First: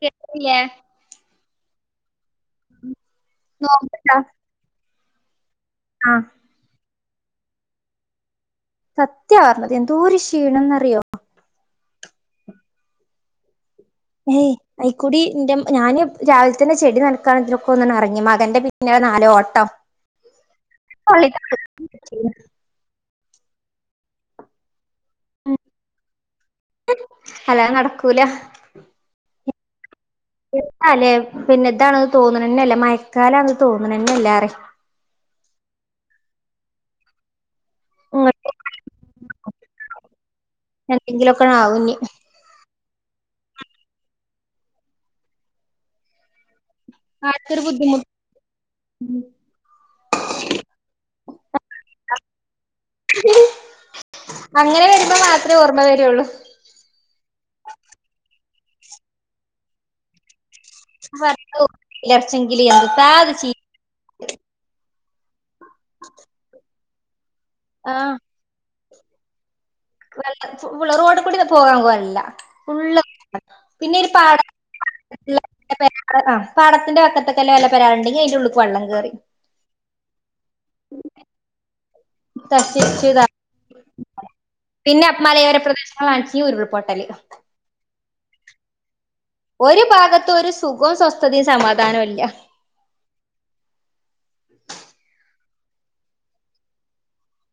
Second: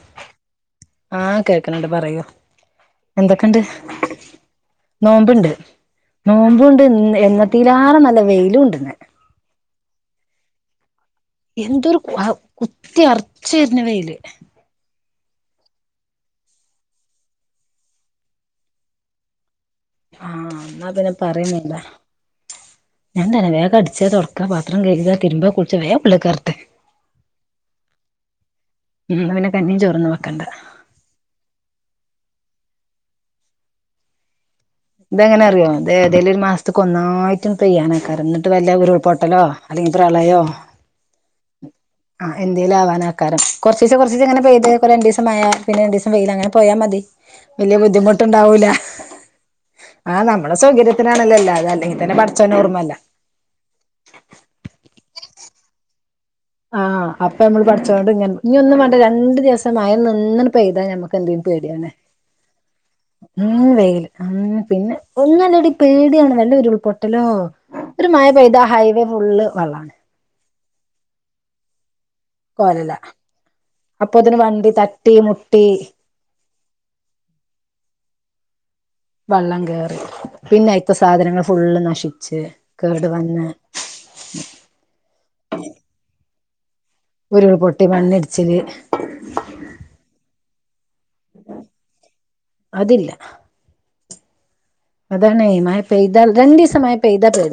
കേൾക്കുന്നില്ലേ ണ്ട് പറയോ എന്തൊക്കെണ്ട് നോമ്പ്ണ്ടാ നോമ്പുണ്ട് ആഹ് നോമ്പുണ്ട് എന്നത്തിലാര നല്ല വെ സത്യ പറഞ്ഞത് എന്തോ ഒരു ക്ഷീണം ന്നറിയോ എന്തൊരു കുത്തി അറച്ച വരുന്ന വെയില് കൂടി ഞാന് രാവിലെ തന്നെ ചെടി ന നടക്കാതിനൊക്കെ ഒന്ന ഇറങ്ങി മകന്റെ പിന്നെട് നാലോ ഓട്ടം ആഹ് എന്നാ കള [unintelligible] ഞാ തന്നെ വേഗ അടിച്ചേ തൊടക്കാ പത്രം കഴിക്ക തിരുമ്പ കുളിച്ച വേ ഉള്ളികേറേറ്റ് അല്ലാതെ നടക്കൂല എന്നാ പിന്ന കന്നും ചറു എതല്ലേ പിന്നെതാണത് തോന്നണ തന്നെയ അല്ല മയക്കാലാണത് തോന്നണ തന്നെയ അല്ല അറ ഇതെങ്ങനെ അറിയോ അതെ അതേല ഒരു മാസത്തക്ക ഒന്നായി റ്റും പെയ്യാനക്കാര എന്നിട്ട് ഇങ്ങട്ട് വല്ല ഉരുൾപൊട്ടലോ അല്ലെങ്കിൽ പ്രളയോ എങ്കിലൊക്കെ ആവന് ആക്കാരം കുറ ദിവസ കുറചീസം പെയ്ത അങ്ങനെെയ്ത് രണ്ട് ദിവസമായ പിന്നെ രണ്ട് ദസം വെയിൽ അങ്ങനെ പോയാ മതി ആർക്കൊരു വല്യ ബുദ്ധിമുട്ട് ബുദ്ധിമുട്ടുണ്ടാവൂല ആഹ് നമ്മളെ സൗകര്യത്തിനാണല്ലോ അല്ലാതെ അല്ലെങ്കി തന്നെ പടച്ചോന ഓർമ്മയില്ല അങ്ങനെ വരുമ്പോ മാത്ര ഓർമ്മ വരുള്ളൂ ആഹ് അപ്പൊ നമ്മള് പടച്ചോനോട് ഇങ്ങ ഇനി ഒന്നും വേണ്ട രണ്ടു ദിവസം മയൊന്ന് നിന്ന് പെയ്താ ഞമ്മക്ക് പറ എന്തും പേടിയണ് ഇലർച്ചെങ്കില് എന്ത്ത്താ അത് ചെയ്യ ഉം വെയിൽ ഉം പിന്നെ ഒന്നല്ലടി പേടിയാണ് വല്ല ഉരുൾപൊട്ടലോ ഒരു ആഹ് മയ പെയ്താ ഹൈവേ ഫുള്ള് വള്ളാണ് റോഡി കൂടി പോകാൻ പാടില്ല കോലല്ല ഫുള്ള് പിന്നെരു പാട അപ്പോത്തിന് വണ്ടി തട്ടി മുട്ടി [unintelligible] ആഹ് പടത്തിന്റെ വക്കത്തൊക്കെല്ല വല്ല ഗ്രൗണ്ട്ണ്ടി അതിന്റെ ഉള്ളക്ക് വള്ളം വെള്ളം കേറി പിന്നെ ഇപ്പോ സാധനങ്ങൾ ഫുള്ള് നശിച്ച് കേടു നശിച്ചുതാ വന്ന് പിന്നെ മാലയോര പ്രദേശങ്ങൾ [unintelligible] ഉരുൾപൊട്ടല് ച്ച്ന് ഒരു ഭാഗത്തു ഒരു സുഖവും സ്വസ്ഥതയും സമാധാനൊവില്ല [inaudible] അതില്ല അതാണ് മയ പെയ്താ രണ്ട് ദിവസം മയ പെയ്താ തി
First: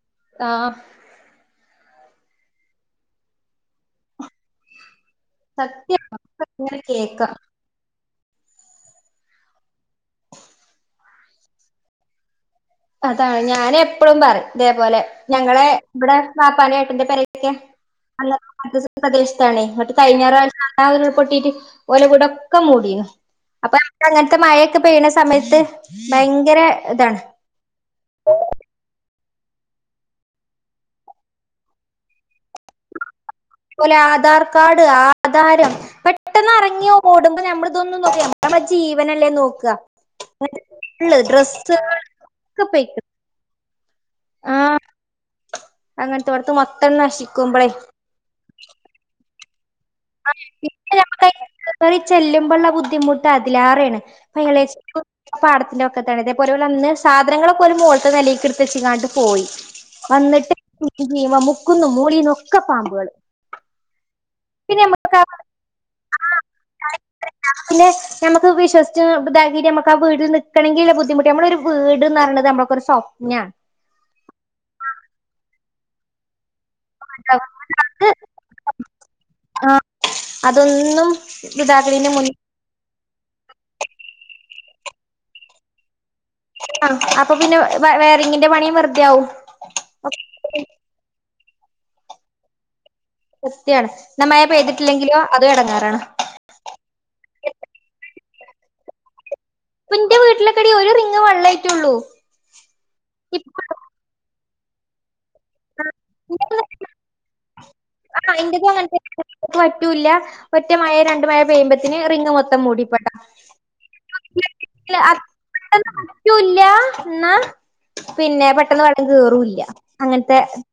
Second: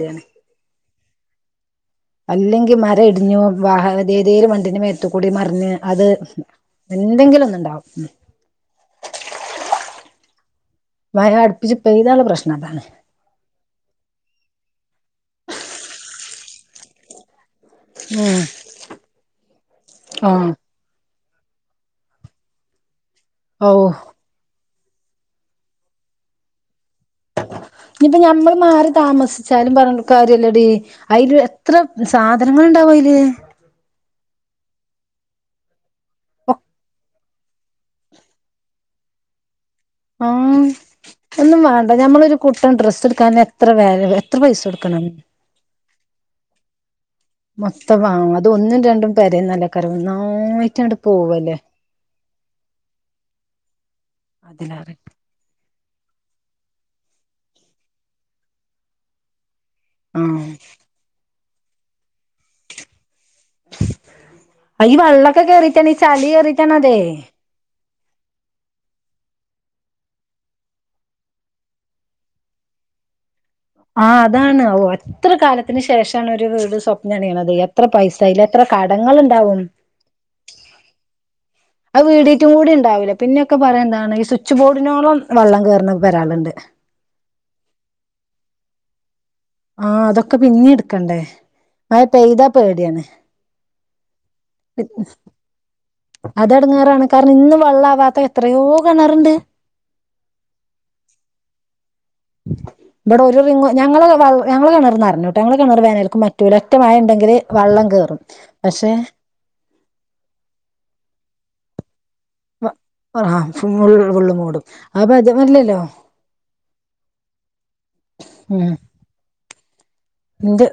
ആഹ് അല്ലെങ്കിൽ മരം ഇടിഞ്ഞു വഹാവ് വിധിയിൽ വണ്ടിന് മേ ത്തുകൂടി മറിഞ്ഞ് സത്യം അത് ഇങ്ങനെ കേക്കാം എന്തെങ്കിലും ഒന്ന് ഉണ്ടാവും മയ അടുപ്പിച്ച് പെയ്താള്ള പ്രശ് അതാണ് ഞാന് എപ്പഴും പറയും അതേപോലെ ഞങ്ങളെ ഇവിടെ കാപ്പാന ഏട്ടന്റെ പേരെക്കെ ഉം നല്ല പ്രദേശത്തണെ മറ്റെ കഴിഞ്ഞാറാ ആഹ് പൊട്ടിട്ട് ഓല വിടോകക്കെ മൂടിന് ഓ അപ്പൊങ്ങനത്തെ മഴയോ ക്കെ പെയ്യണ സമയത്ത് ഭയങ്കര ഇതാണ് ഇനിപ്പ ഞമ്മൾ മാറി താമസി ച്ചലും പറഞ്ഞ കാര്യല്ലോടി അതില് എത്ര സാധനങ്ങൾ ഉണ്ടാവും അതില് പോലെ ആധാർ കാർഡ് ആ ആധാരം പെട്ടെന്ന് ഇറങ്ങി ഓടുമ്പോ നമ്മൾ ഇതൊന്നും നോ നമ്മൾ നമ്മ ജീവനല്ലേ നോക്കുക ആഹ് ഒന്നും വേണ്ട ഡ്രസ്സുകൾ ഞമ്മളൊരു ഒക്കെ കുട്ടൻ ഡ്രസ്സ് പോയിക്കും എടുക്കൻ എത്ര വേ എത്ര ആ പൈസ കൊടുക്കണം അങ്ങനത്തെ ഇവിടുത്ത് മൊത്തം നശി മൊത്തംവ അത് ഒന്നും രണ്ടും പേരേം നല്ല കരാവു പിന്നെ നന്നായിട്ടങ്ങുട്ട് കേറി ചെല്ലുമ്പോള്ള ബുദ്ധിമുട്ട് അതിലേറാണ് അതിലേറെ [unintelligible] പാടത്തിലോ ഇതേപോലെന്നന്ന് സാധനങ്ങളൊക്കെ ഒരു മോളിത്തെ നിലക്കെടുത്തച്ചങ്ങാട്ട് പോയി വന്നിട്ട് ആഹ് [unintelligible] മുക്കുനും മൂളീനും ഒക്കെ പാമ്പുകൾ അ ഈ വെള്ളൊക്കെ കേറിട്ടന്ന് ഈ ചളി കേറിട്ടാണ് അതെ നമുക്ക് വിശ്വസിച്ച് ഇതെക്കിട്ട് നമുക്ക് ആ വീടിൽ നിക്കണെങ്കിള്ള ബുധിമുട്ട് നമ്മള ഒരു വീട്ന്ന് പറഞ്ഞത് നമ്മൊക്കൊരു സ്വപ് നാ അതിനു ശേഷണ് ഒരു വീട് അത് സ്വപ്നണിയണത് എത്ര പൈസ അയാലും എത്ര കടങ്ങളുണ്ടാവും ആഹ് അതൊന്നും ആ ഇതാക്കണീന്റെ മുന്നേ വീടീട്ടും കൂടി ഉണ്ടാവില്ല പിന്നെക്കെ പറയണ എന്താണ് ഈ സ്വി ച്ചുബോഡിനോളം വെള്ളം കയറുന്നാ വരാളുണ്ട് ആഹ് അപ്പൊ പിന്നെ വയറിങ്ങിന്റെ പണിയും വെറുതെ ആവും ആഹ് അതൊക്കെ പിന്നെ എടുക്കണ്ടേ മയ പെയ്താ പേടിയാണ് പേടിയാണ് ന മയ പെയ്തിട്ടില്ലെങ്കിലോ അതു ഇടങ്ങേറാണ് അതെടങ്ങേറാണ് കാരണം ഇന്നും വെള്ളാവാത്ത എത്രയോ കിണറുണ്ട് ഇന്റെ വീട്ടിലക്കെടി ഒരു റിങ്ങ് വെള്ള ആയിട്ടേള്ളൂ ഇവിടെ ഒരു റിങ് ഞങ്ങളെ ഞങ്ങളെ കിണർ നിറഞ്ഞു ഞങ്ങൾ കിണർ വേനൽക്കും മറ്റ ഒറ്റ മഴ ഉണ്ടെങ്കിൽ വള്ള ആഹ് ഇന്റെതുംഅങ്ങനത്തെക്ക് പറ്റൂല്ല ഒറ്റ മഴ രണ്ടു മഴ പെയ്യുമ്പത്തിന് പിന്നെമൊത്തം മൂടിപ്പെട്ട ആഹ് ഫുൾ ഫുള്ള് മൂടും അവസ്ഥ അപ്പൊ അതല്ലല്ലോ അത്രന്ന പറ്റു ലാഎന്നാ പിന്നെ പെട്ടെന്ന് കേറുംല്ല ന്റത്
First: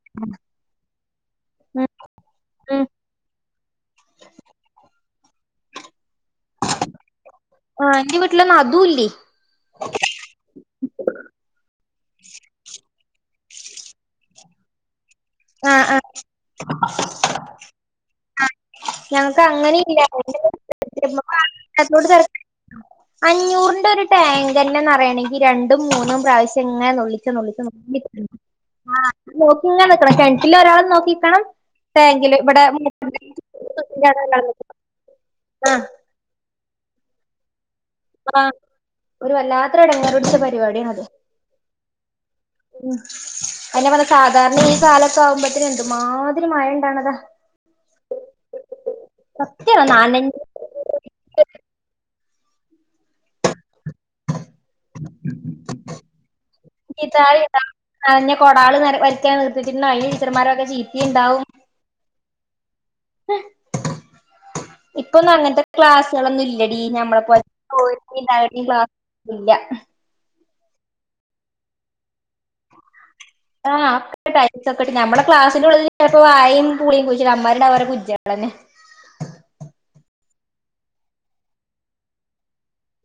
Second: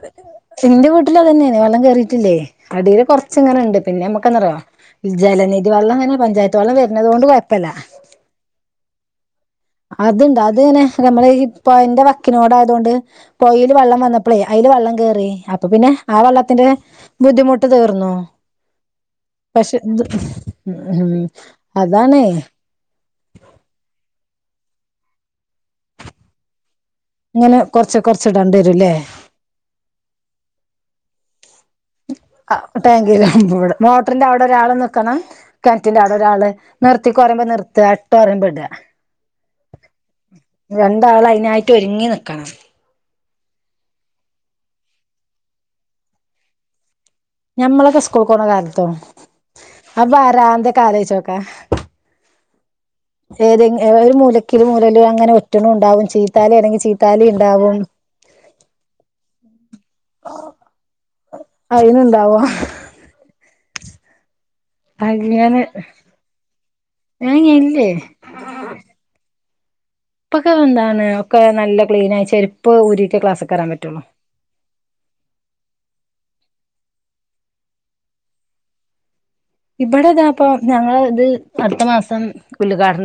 ന്റെ വിട് വിടില് അത്തന്നെയന്നെ വെള്ളം ഉം കേയറിയിട്ടില്ലേ ഉം അടിൽ കൊറച്ച് ഇങ്ങനെുണ്ട് പിന്നെ നമ്മുക്കന്താറിയോ ജലനിധി വെള്ളം തന്നെ പഞ്ചായത്ത് വെള്ളം വരുന്നത് കൊണ്ട് കൊഴപ്പ ആഹ എന്റവിട്ടില് അതും ല്ലോ അത്ണ്ട് അത്ങ്ങനെ നമ്മള് ഇപ്പ എന്റെ പൊയി ന്റെവക്കിനോട് ആയതുകൊണ്ട് പൊയിൽ വെള്ളം വന്നപ്പോ അപ്പള്അതില് വെള്ളം കേറി അപ്പൊ ആഹ് പിന്നെ ആഹ് ആ വെള്ളത്തിന്റെ ബുദ്ധിമുട്ട് തീർന്നു ഞങ്ങക്ക് പക്ഷെ അങ്ങനെ ഇല്ല ഇത് എന്റെ വിട് ഉം അതാണേ [unintelligible] അഞ്ഞൂറിന്റെ ഒരു ടാങ്ക് ടാങ്കിന്നെ നിറയണെങ്കിൽ രണ്ടും മൂന്നും പ്രാവശ്യ ഇ ഇങ്ങ നെനോക്കിങ്ങ ഇങ്ങനെ കൊറച്ച് കൊറച്ച് ഇടേണ്ടി വരൂല്ലേ നെ നിൽക്കണംകിണ ഒരാൾ നോക്കിക്കണം ടാങ്കിലും ഇവിടെ മോട്ടർ ഇടെ മോട്ടറിന്റെ അവിടെ ഒരാൾ മോട്ട റിന്റെ അവിടെ ഓരൾ നിൽക്കണം ആഹ് കണറ്റിന്റെ അവിടെ ഒരാൾ നിർത്തി കുറയമ്പ്പോ നിർത്തി ഇട്ടോ പറമ്പോ ആഹ് ഇടാ ഒരു വല്ലാത്ത ഇടങ്ങാർപിടിച്ച പരിപാടിയാണ്അത് രണ്ടാള് അതിനായിട്ട് ഒരുങ്ങി നിക്കണം ഉ അതനെപറഞ്ഞ സാധാരണ ഈ കാലൊക്കെ ആകുമ്പോത്തന് എന്തുമാതിരി മഴ ഉണ്ടാണതാ ഞമ്മളൊക്കെ സ്കൂൾ പോണ കാലത്തോ സത്യാണ് നനഞ്ഞ് ആവരാന്ത കാലേച്ചോക്കെ ഏതെ ഒരു മൂല ഒി മൂലെല്അങ്ങനെ ഒറ്റണ ഉണ്ടാവും ചീത്താല ആണെങ്കിൽ ചീത്താല ചീത്താളി ഉണ്ടാവും നനഞ്ഞ കൊടാള് നര വരയ്ക്കാൻ പിന്നെ അയ്ന് ടിച്ചർമാരെ വകചീത്തി ഉണ്ടാവും അയിനുണ്ടാവോ [unintelligible] ഇപ്പൊന്നും അങ്ങനെ അങ്ങനത്തെ ക്ലാസ്സുകളൊന്നും ഇല്ലടി ഞമ്മള ഏ ഇല്ലേ പോലത്തെ ക്ലാസ് ഇല്ല ഇപ്പൊക്കെ എന്താണ് ഒക്കെ നല്ല ക്ലീൻയച്ച ആ് ഒക്കെട്ട ടെയ്‌ലി സ് ഒക്കൊക്കെട്ട ഞമ്മെ ക്ലാസ്സിന്റെള്ള ഇപ്പൊ വായയും പുളിയും കൊയിച്ചിട്ട അമമാരുടെ അവരെ കുജ്ടന്നെ ഇവിടെതാപ്പോഞങ്ങൾ ഇത് അടുത്ത മാസം ഉൽഘാടനം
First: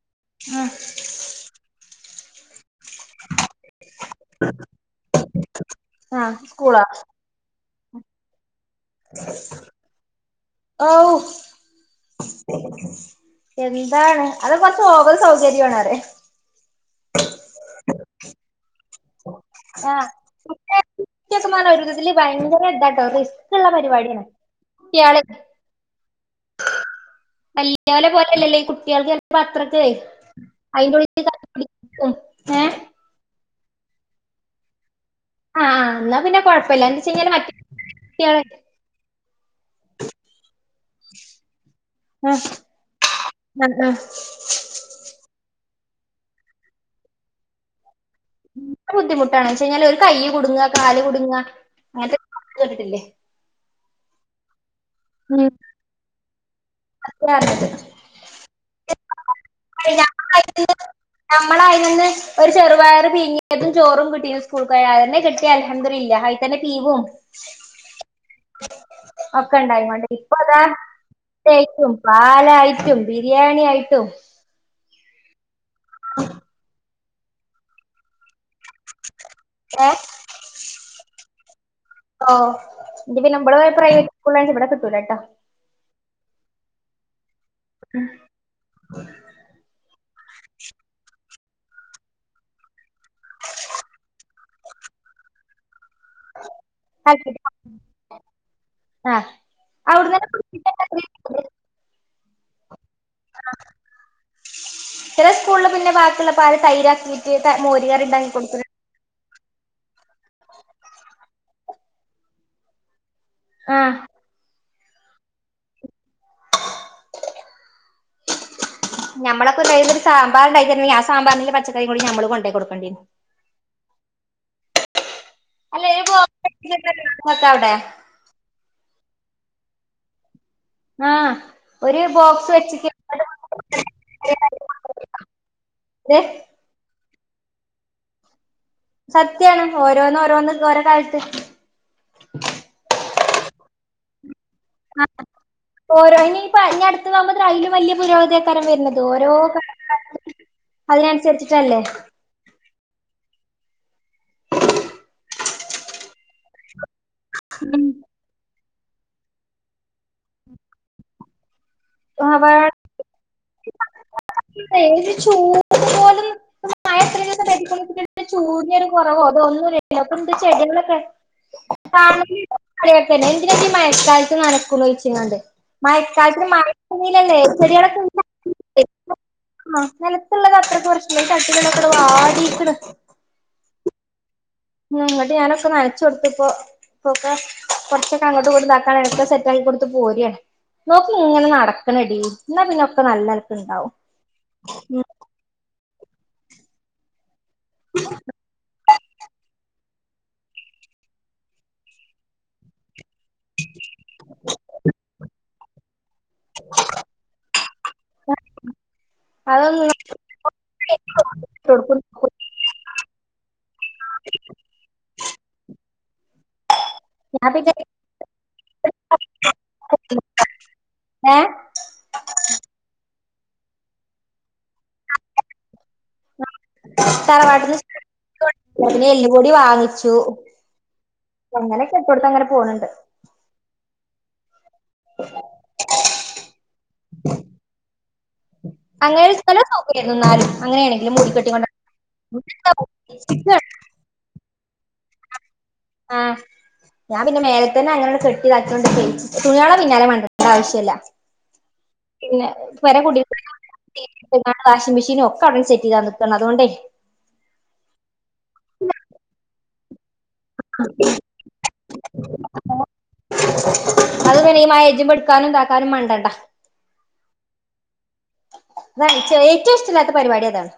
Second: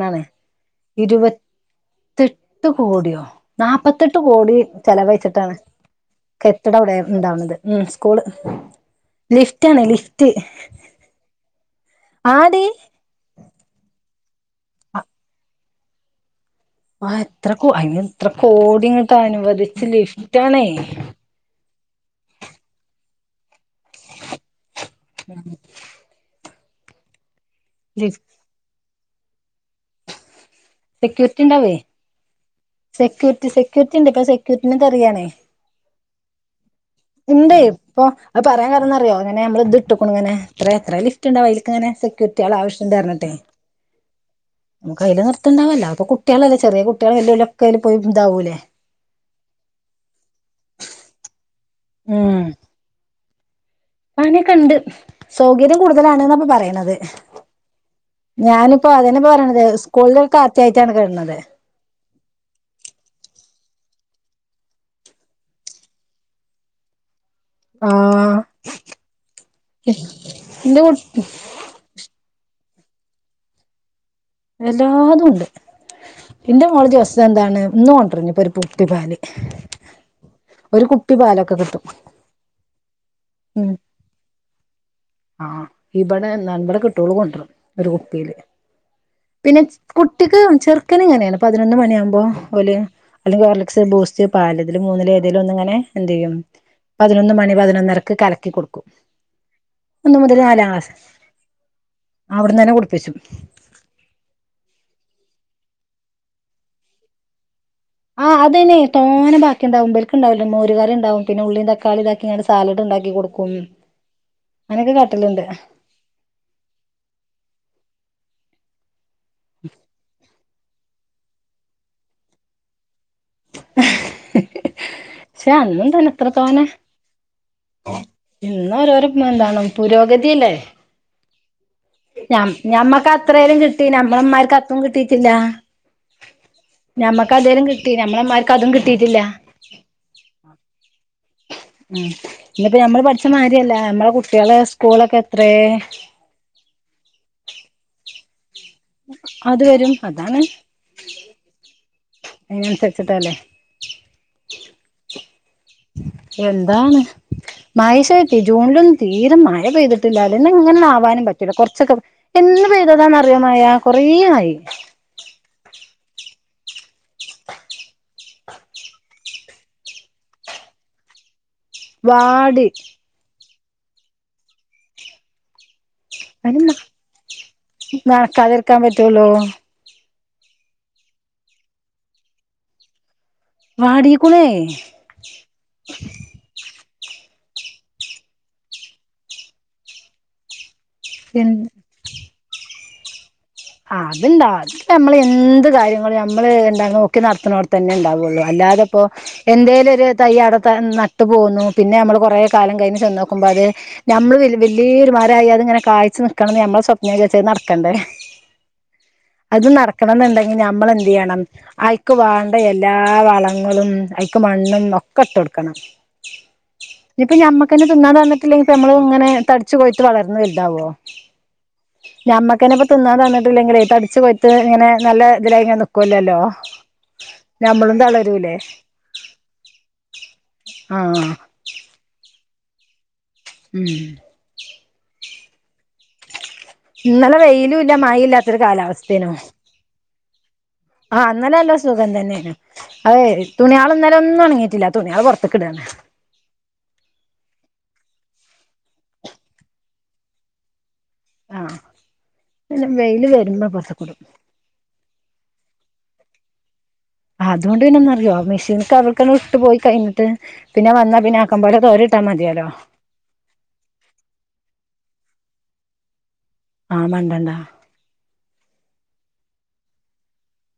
ഉം നാണ്ഇരുപത്തിയെട്ട് പത്ത് കോടിയോ നാൽപ്പത്തെട്ട് കോടി ചെലവഴിച്ചിട്ടാണ് ആഹ് സ്കൂളാ കെടിട്ടംഅവിടെ ഉണ്ടാവണത് ഉ സ്കൂള് ലിഫ്റ്റ് ആണ്ലിഫ്റ്റ് ഔ എന്താണ് അത് കൊറച്ച് ഓവർസൗകര്യയാണ് ആ എത്ര കോ അയിന് എത്ര കോടി ഇങ്ങോട്ട് അനുവദിച്ച ലിഫ്റ്റ് ആണേ ഇതില് ഭയങ്കര ഇതാട്ടോ റിസ്ക് ഉള്ള പരിപാടിയാണ് കുട്ടിയാള് വല്ലിയ ലിഫ് പോലെയല്ലല്ലേ ഈ കുട്ടികൾക്ക് തെ പത്രൊക്ക സെക്യൂരിറ്റി ഉണ്ടാവേ സെക്യൂരിറ്റി സെക്യൂരിറ്റി ഉണ്ട് ഇപ്പൊ സെക്യൂരിറ്റിന്ന് തറിയണേ ആഹ എന്നാ പിന്നെ കൊഴപ്പില്ല ഉണ്ട്ഇപ്പോ അത് പറയാൻ കരണന്നറിയോ അങ്ങനെ നമ്മള് ഇത് ഇട്ടക്കും ഇങ്ങനെ എത്ര എത്ര ലിഫ്റ്റ് ഉണ്ടാവ അതില്ക്ക് ഇങ്ങനെെ ഇങ്ങനെ കി ത്യളെആവശ്യം ഉണ്ട് പറഞ്ഞിട്ട് ആ ആ നമുക്ക് അയ്ൽ നിർത്തുണ്ടാവോ അപ്പൊ കുട്ടികളല്ലെ ചെറിയ കുട്ടികളെ വല്ലക്കെും എ ബുദ്ധിമുട്ടാണ് വെച്ച കഴിഞ്ഞാല് ഒരു കൈ കുടുങ്ങാകാല് കുടുങ്ങാ അങ്ങനത്തെ കുട്ട് കണ്ട്ട്ടിലൊ അങ്ങനെ കണ്ട് സൗകര്യം കൂടുതലാണ്ന്നപ്പൊ പറയണത് അത്ര അറിഞ്ഞത് ഞാനിപ്പോ അതെ പോരാണ് ഞമ്മന്ന് നമ്മളയി നിന്ന് ഒരു ചെറുപയർ പിങ്ങ [unintelligible] ആഹ [unintelligible] ട്ടും ബിരിയാണി ആയിട്ടും [unintelligible] കുപ്പി പാല് ഏ ഒരു കുപ്പി പാലൊക്കെ കിട്ടും. ഉം ആഹ് [unintelligible] ഇവിടെ നവിടെ കിട്ട്യാള് കൊണ്ടും ഒരു കുപ്പിയില് പിന്നെ ച് കുട്ടിക്ക് ചെറുക്കൻ ഇങ്ങനെയാണ് പതിനൊന്ന് മണിയകുമ്പോ ഓല് ഹോർലിക്സ്, ബൂസ്റ്റ്‌, പാൽ ഇതിൽ മൂന്നിൽ എതേലും ഒന്നിങ്ങനെ എന്തേയ്യും പതിനൊന്നു മണി പതിനൊന്നര [unintelligible] ആ അവിടുന്ന് അവിടന്ന് തന്നെ കുടിപ്പിച്ചും ചില സ്കൂളിൽ പിന്നെ ബാക്കിയുള്ള പാല് തൈരാാക്കിയിട്ട് അത്അയ്‌ന് തോനെ ബാ ഉണ്ടാവും, ബാൽക്കുണ്ടാവൂല മോരുകറിണ്ടാകും, പിന്നെ ഉള്ളീംതക്കാളി ദാക്കിക്കാണ്ട് സാലഡ് ണ്ടാക്കി ക്കൊടു ആഹ അനൊക്കെ കാട്ട ലുണ്ട് [unintelligible] ഹ് ഹ് ഹ് പക്ഷെ അന്നും അല്ലെ ഒരു തന്നെ എത്രതോനെ ബോക്സ് അവിടെ ഇന്ന രോരോ എന്താണ്, പുരോഗതി അല്ലേ. ആ ഒരു ബോക്സ് വെച്ചിട്ട് ഞഞമ്മക്ക് അത്രേലും കിട്ടീലെ ഞമ്മളമ്മാർക്ക് അത്തും കിട്ടീറ്റില്ലാ [unintelligible] ഞമ്മക്ക് അതേലം കിട്ടി നമ്മളെമ്മാർ സത്യാണ് ഓരോന്ന് ഓരോന്ന് ഓരോ കാൽത്ത് മ് ഇന്നപ്പ ഞമ്മള് പഠിച്ച മാാര്യല്ല നമ്മളെകുട് ആ ഓരോ ഇനി അ അടുത്ത് പോുമ്പ അും വലിയ പുരോഗതി അത് വരും അതാണ് [unintelligible] ചട്ട്ല്ലേ എന്താണ് മായശത്തി ജൂണിലൊന്നും തീരെം മഴ പെയ്തിട്ട് [unintelligible] ച്ചക്കെ എന്ന് അവ- പെയ്തതാന്ന് അറിയോ മഴ കൊറെ ആയി ഏത് ചൂട് പോലും [unintelligible] [unintelligible] വാടി [unintelligible] അതിന് നനക്കാതിരിക്കാൻ പറ്റുള്ളൂ [unintelligible] [unintelligible] [unintelligible] ഉംഗട്ട് ഞാനൊക്കെ നനച്ചോടത്തിപ്പോ ഇപ്പൊക്കെ കുറച്ചൊക്കെ അങ്ങോട്ട് കൊൂതാക്കാാണ് ഒക്കെ സെറ്റ ആാക്കി കൊടുത്ത് പോരാണ്. നോക്കി ഇങ്ങനെ എന്ത് നടക്കണഡീ എന്നാ പിന്നെ ഒക്കെ നല്ലനെൽ ആ അത്ണ്ടാ അത്പ്പമ്മളെന്ത്‌ കാര്യങ്ങളും ഞമ്മള് എന്താ നോക്കി നടത് -ണോട്ത്തന്നെ ഉണ്ടാവുള്ളൂ അല്ലാതെപ്പോ എന്തേലും ഒരു തയ്യ അട നട്ട് പോകുന്നു പിന്നെ നമ്മൾ കുറേ കാലം കഴിഞ്ഞ് ചെന്ന് നോക്കുമ്പോ അത് മ്മള് വലിയൊരുമാരായി അത് ഇങ്ങനെ കായ്ച്ചച്ച് നിക്കണംന്ന് ഞമ്മളെ സ്വപ്നജാരിച്ചു അത് നടക്കണ്ടേ. [inaudible] അത് നടക്കണം എന്നുണ്ടെങ്കി ഞമ്മൾ എന്ത് ചെയ്യണം അയക്കു വാണ്ട എല്ലാ വളങ്ങളും അയ് ക്ക് മണ്ണും ഒക്കെ ഇട്ട് കൊടുക്കണം. ഇനിയിപ്പ ഞാൻ ഞമ്മക്ക്ന്നെ തിന്നാൻ വന്നിട്ടില്ലെങ്കിപ്പ നമ്മള് ഇങ്ങനെ തടിച്ചു കൊയിത്ത് പിന്നെ വളർന്ന വലുതാവോ? ഏ ഞമ്മക്കെന്നേ തിന്നാൻ തന്നിട്ടില്ലെങ്ക തടി ച്ച്കൊഴുത്ത് ഇങ്ങനെ നല്ല ഇതിലായി ക്കൂല്ലല്ലോ തറവാട്ടന്ന് [inaudible] എല്ലുപൂടി വാങ്ങിച്ചു ആഹ് അങ്ങനെക്കെ ഇട്ടടുത്ത് അങ്ങനെ പോണണ്ട് ഉം [inaudible] ഇന്നലെ വെയിലും ഇല്ല മഴ ഇല്ലാത്തരു കാലാവസ്ഥേനോ എന്നുന്നാലും ആ അന്നലല്ല സുഖം തന്നെയ അതെ തുണിയൾ ഇന്നലെ ഒന്നും അണങ്ങിട്ട ഇല്ലാ തുണിയാള് പോർത്ത്ക്കടാണ് ആ ഞാൻ പിന്നെ മേല തന്നെ അങ്ങനെയ കെട്ടിതാക്കൊണ്ട് തുണികളെ പിന്നാലെ മണ്ടേണ്ട ആവശ്യല്ല ആ പിന്നെ പെരകുടി [inaudible] വാഷിംഗ് മെഷീന ഒക്കെവിടടെ സെറ്റ് ചെയതട്ടും അതുകൊണ്ടേ അതുകൊണ്ട് പിന്നെന്ന അറിയോ മെഷീനെ അവർക്കന്നെട്ട് പോയി കയ് ട്ട് പിന്നെ വന്നാ പിന്നെ ആക്കമ്പോലെ തോരിട്ടാ മതിയാലോ തക്കാനും താക്കാനുംമണ്ടണ്ടാ ആ മണ്ടണ്ട അത ഏറ്റവും ഇഷ്ടല്ലാത്ത പരിപാടി അതാണ്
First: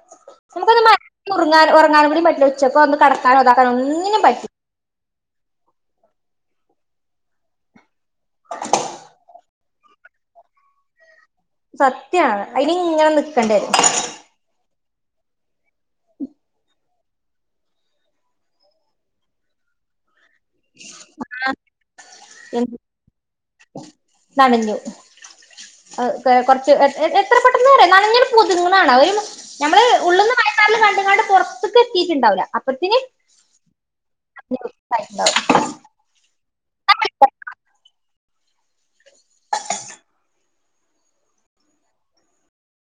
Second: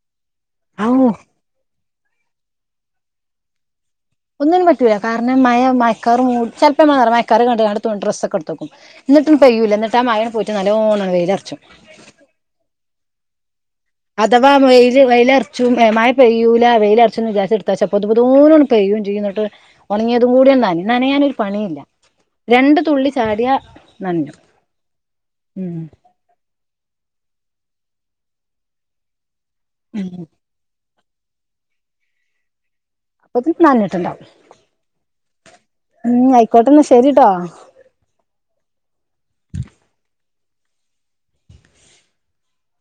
ഔ നമുക്കന്ന് ഉ ഉർങ്ങാൻ ഉർങ്ങാനൂടി പറ്റില്ല ഉച്ചക്കൊ ഒന്ന് കടക്കാനോ താക്കനോ ഒന്ന് ഒന്നിനും പറ്റൂല കാരണം മയ മയക്കാർ മൂ ചെ ഇറ മയക്കറി കണ്ട്ട ഡ്രസ് ഒക്കെ എടുത്തെക്ക എന്നിട്ട പെയ്യൂല്ല എന്നിട്ട് ആമഴ പോയിട്ട് നല്ലോണം വെയില സത്യാണ് അയ്നിഇങ്ങനെ നിക്കണ്ടെരും അഥവാ വെയിൽ വെയിലൽ അർ ച്ചും മഴ പെയ്യൂല വെയില അർച്ച വിജാര്ച്ച എടുത്താച്ച പൊതുപതൂനണ് പെയ്യ യും ചെയ്യട്ട് ഉണങ്ങിയതും കൂടിം ന്ന നയാനൊ ഒരു പണിയില്ല എന്ത് രണ്ടു തുള്ളി ചാടിയ നഞ്ഞു നനഞ്ഞു കുറച്ച് എത്ര പെട്ടെന്ന നനഞ്ഞട്ട് പോതിഞ്ഞ്ണണാ അവര് ഉം രണ്ടങ്ങാണ്ട് പുർത്ത്ക്ക് എത്തിണ്ടാവില്ല അ അപ്പൊ ഇ നൻഞ്ഞിട്ടുണ്ടാവും ഇ [unintelligible] ആയിക്കോട്ടെന്ന ശെരിട്ടോ